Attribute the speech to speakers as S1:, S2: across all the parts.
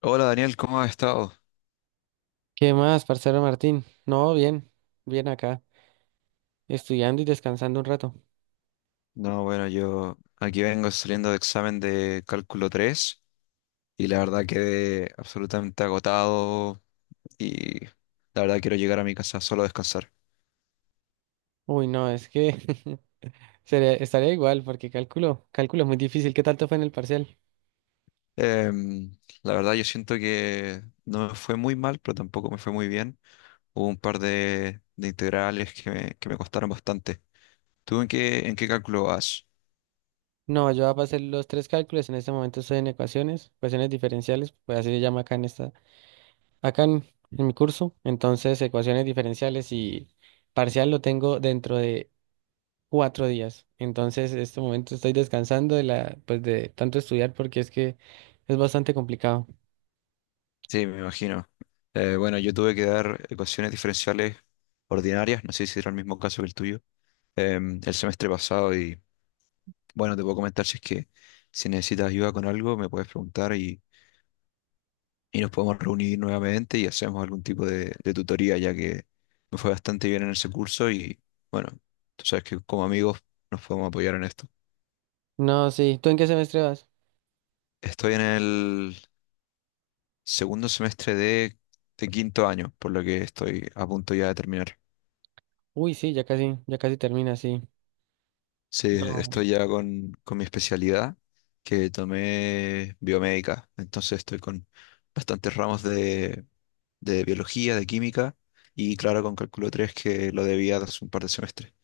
S1: Hola Daniel, ¿cómo has estado?
S2: ¿Qué más, parcero Martín? No, bien, bien acá, estudiando y descansando un rato.
S1: No, bueno, yo aquí vengo saliendo de examen de cálculo 3 y la verdad quedé absolutamente agotado y la verdad quiero llegar a mi casa solo a descansar.
S2: Uy, no, es que sería, estaría igual porque cálculo, cálculo es muy difícil. ¿Qué tanto fue en el parcial?
S1: Em, la verdad yo siento que no me fue muy mal, pero tampoco me fue muy bien. Hubo un par de integrales que me costaron bastante. ¿Tú en qué cálculo vas?
S2: No, yo voy a hacer los tres cálculos. En este momento estoy en ecuaciones diferenciales, pues así se llama acá en mi curso. Entonces, ecuaciones diferenciales y parcial lo tengo dentro de 4 días. Entonces, en este momento estoy descansando pues de tanto estudiar porque es que es bastante complicado.
S1: Sí, me imagino. Bueno, yo tuve que dar ecuaciones diferenciales ordinarias, no sé si era el mismo caso que el tuyo. El semestre pasado y bueno, te puedo comentar si es que si necesitas ayuda con algo, me puedes preguntar y nos podemos reunir nuevamente y hacemos algún tipo de tutoría, ya que me fue bastante bien en ese curso y bueno, tú sabes que como amigos nos podemos apoyar en esto.
S2: No, sí. ¿Tú en qué semestre vas?
S1: Estoy en el segundo semestre de quinto año, por lo que estoy a punto ya de terminar.
S2: Uy, sí, ya casi termina, sí.
S1: Sí,
S2: No.
S1: estoy ya con mi especialidad que tomé biomédica. Entonces estoy con bastantes ramos de biología, de química y claro, con cálculo 3 que lo debía de hace un par de semestres.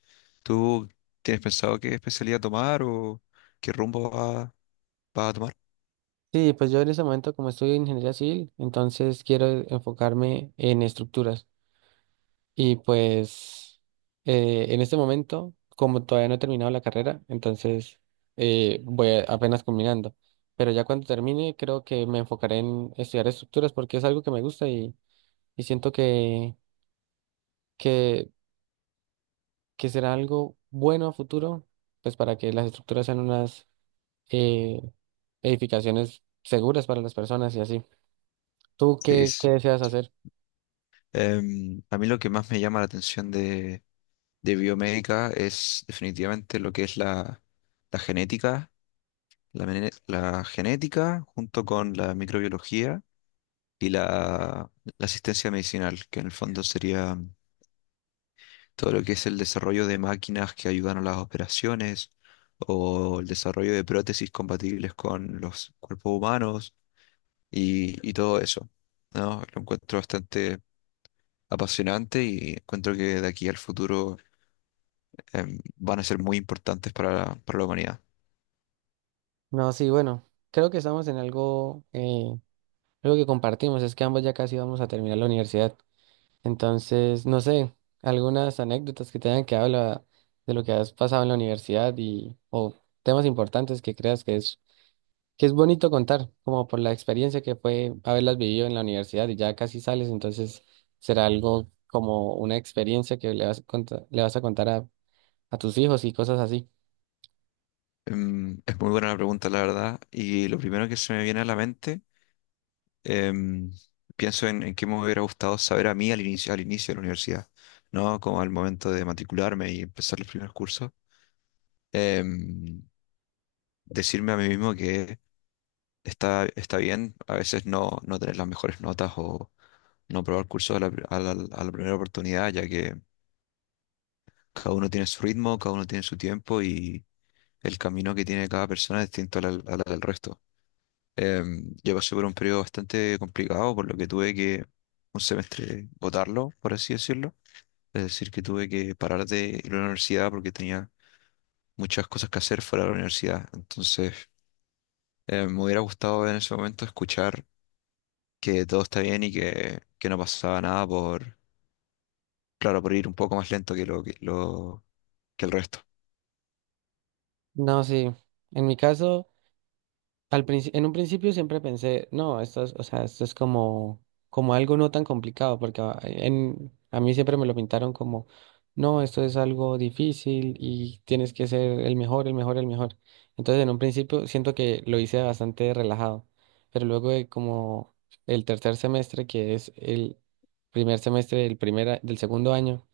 S1: ¿Tú tienes pensado qué especialidad tomar o qué vas a tomar?
S2: Sí, pues yo en ese momento como estudio ingeniería civil, entonces quiero enfocarme en estructuras. Y pues en este momento, como todavía no he terminado la carrera, entonces apenas combinando. Pero ya cuando termine, creo que me enfocaré en estudiar estructuras porque es algo que me gusta y siento que, que será algo bueno a futuro, pues para que las estructuras sean unas... eh, edificaciones seguras para las personas y así. ¿Tú
S1: Sí,
S2: qué,
S1: sí.
S2: qué deseas hacer?
S1: A mí lo que más me llama la atención de biomédica es definitivamente lo que es la genética. La genética junto con la microbiología y la asistencia medicinal, que en el fondo sería todo lo que es el desarrollo de máquinas que ayudan a las operaciones o el desarrollo de prótesis compatibles con los cuerpos humanos y todo eso, ¿no? Lo encuentro bastante apasionante y encuentro que de aquí al futuro van a ser muy importantes para la humanidad.
S2: No, sí, bueno, creo que estamos en algo, algo que compartimos, es que ambos ya casi vamos a terminar la universidad. Entonces, no sé, algunas anécdotas que te hayan quedado de lo que has pasado en la universidad y, o temas importantes que creas que es bonito contar, como por la experiencia que fue haberlas vivido en la universidad y ya casi sales, entonces será algo como una experiencia que le vas a contar a tus hijos y cosas así.
S1: Es muy buena la pregunta, la verdad, y lo primero que se me viene a la mente em, pienso en qué me hubiera gustado saber a mí al inicio de la universidad, ¿no? Como al momento de matricularme y empezar los primeros cursos. Em, Decirme a mí mismo que está bien a veces no tener las mejores notas o no probar cursos a la, pri- a la primera oportunidad, ya que cada uno tiene su ritmo, cada uno tiene su tiempo y el camino que tiene cada persona es distinto al del resto. Yo pasé por un periodo bastante complicado, por lo que tuve que un semestre botarlo, por así decirlo. Es decir, que tuve que parar de ir a la universidad porque tenía muchas cosas que hacer fuera de la universidad. Entonces, me hubiera gustado en ese momento escuchar que todo está bien y que no pasaba nada por, claro, por ir un poco más lento que lo que el resto.
S2: No, sí. En mi caso, en un principio siempre pensé, no, o sea, esto es como algo no tan complicado, porque a mí siempre me lo pintaron como, no, esto es algo difícil y tienes que ser el mejor, el mejor, el mejor. Entonces, en un principio siento que lo hice bastante relajado, pero luego de como el tercer semestre, que es el primer semestre del del segundo año,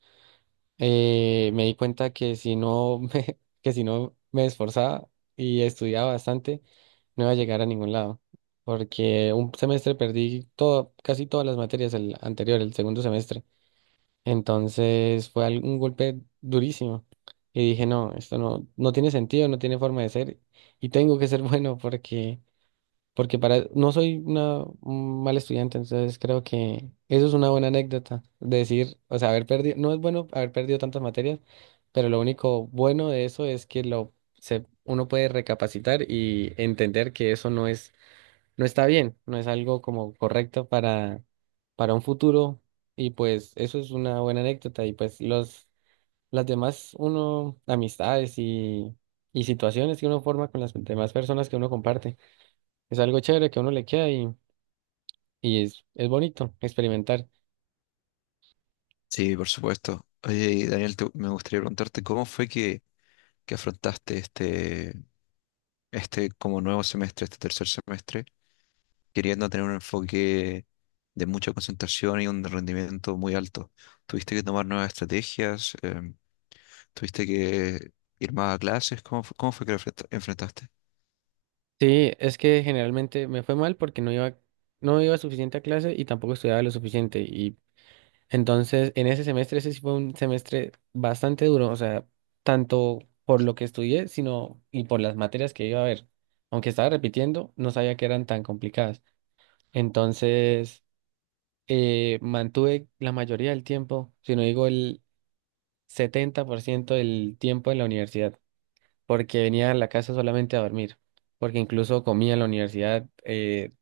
S2: me di cuenta que si no me, que si no me esforzaba y estudiaba bastante, no iba a llegar a ningún lado, porque un semestre perdí todo, casi todas las materias el anterior, el segundo semestre. Entonces fue un golpe durísimo y dije, no, esto no, no tiene sentido, no tiene forma de ser y tengo que ser bueno porque para, no soy un mal estudiante, entonces creo que eso es una buena anécdota, de decir, o sea, haber perdido, no es bueno haber perdido tantas materias, pero lo único bueno de eso es que uno puede recapacitar y entender que eso no es, no está bien, no es algo como correcto para un futuro, y pues eso es una buena anécdota, y pues las demás, uno, amistades y situaciones que uno forma con las demás personas que uno comparte. Es algo chévere que a uno le queda y es bonito experimentar.
S1: Sí, por supuesto. Oye, y Daniel, me gustaría preguntarte cómo fue que afrontaste este como nuevo semestre, este tercer semestre queriendo tener un enfoque de mucha concentración y un rendimiento muy alto. ¿Tuviste que tomar nuevas estrategias? ¿Tuviste que ir más a clases? ¿Cómo, cómo fue que lo enfrentaste?
S2: Sí, es que generalmente me fue mal porque no iba, no iba suficiente a clase y tampoco estudiaba lo suficiente. Y entonces en ese semestre, ese sí fue un semestre bastante duro, o sea, tanto por lo que estudié, sino y por las materias que iba a ver. Aunque estaba repitiendo, no sabía que eran tan complicadas. Entonces, mantuve la mayoría del tiempo, si no digo el 70% del tiempo en la universidad, porque venía a la casa solamente a dormir, porque incluso comía en la universidad,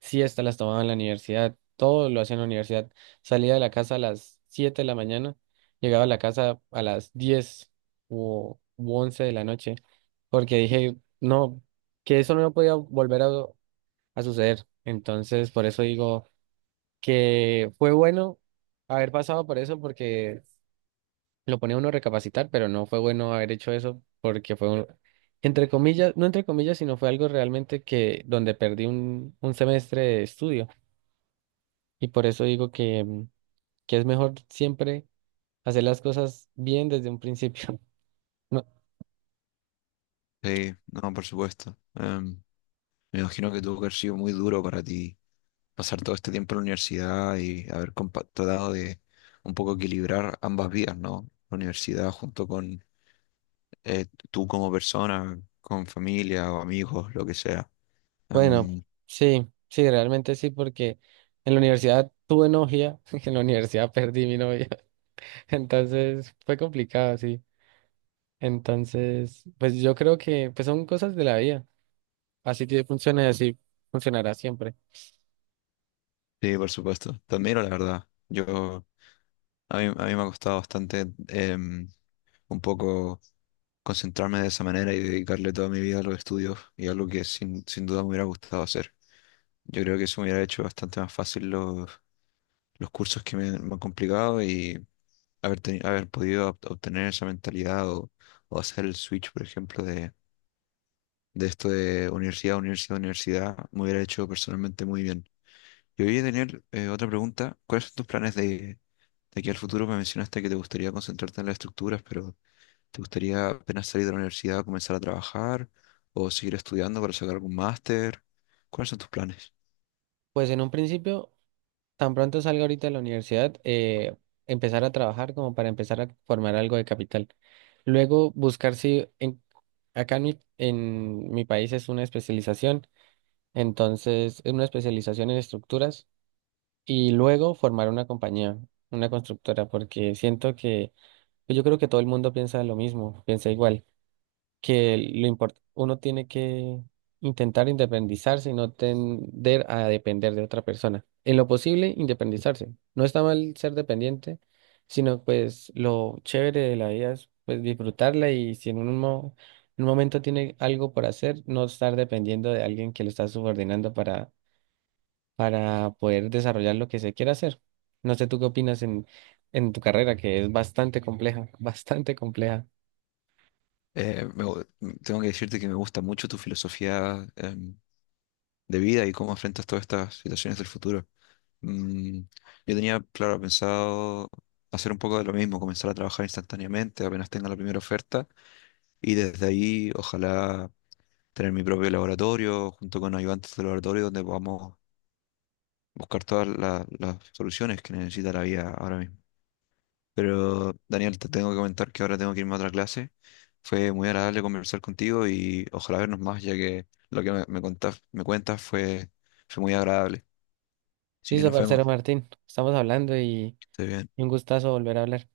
S2: siestas las tomaba en la universidad, todo lo hacía en la universidad. Salía de la casa a las 7 de la mañana, llegaba a la casa a las 10 o u 11 de la noche, porque dije, no, que eso no podía volver a suceder. Entonces, por eso digo que fue bueno haber pasado por eso, porque lo ponía uno a recapacitar, pero no fue bueno haber hecho eso porque fue un, entre comillas, no entre comillas, sino fue algo realmente que donde perdí un semestre de estudio. Y por eso digo que, que es mejor siempre hacer las cosas bien desde un principio. No,
S1: Sí, no, por supuesto. Me imagino que tuvo que haber sido muy duro para ti pasar todo este tiempo en la universidad y haber tratado de un poco equilibrar ambas vidas, ¿no? La universidad junto con eh, tú como persona, con familia o amigos, lo que sea.
S2: bueno,
S1: Em,
S2: sí, sí, realmente sí, porque en la universidad tuve novia, en la universidad perdí mi novia, entonces fue complicado, sí. Entonces, pues yo creo que pues son cosas de la vida. Así te funciona y así funcionará siempre.
S1: Sí, por supuesto. Te admiro, la verdad. Yo, a mí me ha costado bastante un poco concentrarme de esa manera y dedicarle toda mi vida a los estudios y algo que sin duda me hubiera gustado hacer. Yo creo que eso me hubiera hecho bastante más fácil los cursos que me han complicado y haber podido obtener esa mentalidad o hacer el switch, por ejemplo, de esto de universidad, universidad, universidad, me hubiera hecho personalmente muy bien. Y voy Daniel, otra pregunta. ¿Cuáles son tus planes de? De aquí al futuro me mencionaste que te gustaría concentrarte en las estructuras, pero ¿te gustaría apenas salir de la universidad comenzar a trabajar o seguir estudiando para sacar algún máster? ¿Cuáles son tus planes?
S2: Pues en un principio, tan pronto salga ahorita de la universidad, empezar a trabajar como para empezar a formar algo de capital. Luego buscar si acá en mi país es una especialización, entonces es una especialización en estructuras y luego formar una compañía, una constructora, porque siento que yo creo que todo el mundo piensa lo mismo, piensa igual. Que uno tiene que intentar independizarse y no tender a depender de otra persona. En lo posible, independizarse. No está mal ser dependiente, sino pues lo chévere de la vida es pues disfrutarla y si en un momento tiene algo por hacer, no estar dependiendo de alguien que lo está subordinando para poder desarrollar lo que se quiera hacer. No sé tú qué opinas en tu carrera, que es bastante compleja, bastante compleja.
S1: Eh, me gu- Tengo que decirte que me gusta mucho tu filosofía, de vida y cómo enfrentas todas estas situaciones del futuro. Mm, yo tenía, claro, pensado hacer un poco de lo mismo, comenzar a trabajar instantáneamente apenas tenga la primera oferta y desde ahí ojalá tener mi propio laboratorio junto con ayudantes de laboratorio donde podamos buscar todas las soluciones que necesita la vida ahora mismo. Pero Daniel, te tengo que comentar que ahora tengo que irme a otra clase. Fue muy agradable conversar contigo y ojalá vernos más, ya que lo que me cuentas fue, fue muy agradable. Así que
S2: Listo,
S1: nos
S2: parcero
S1: vemos.
S2: Martín, estamos hablando y...
S1: Que estés bien.
S2: Un gustazo volver a hablar.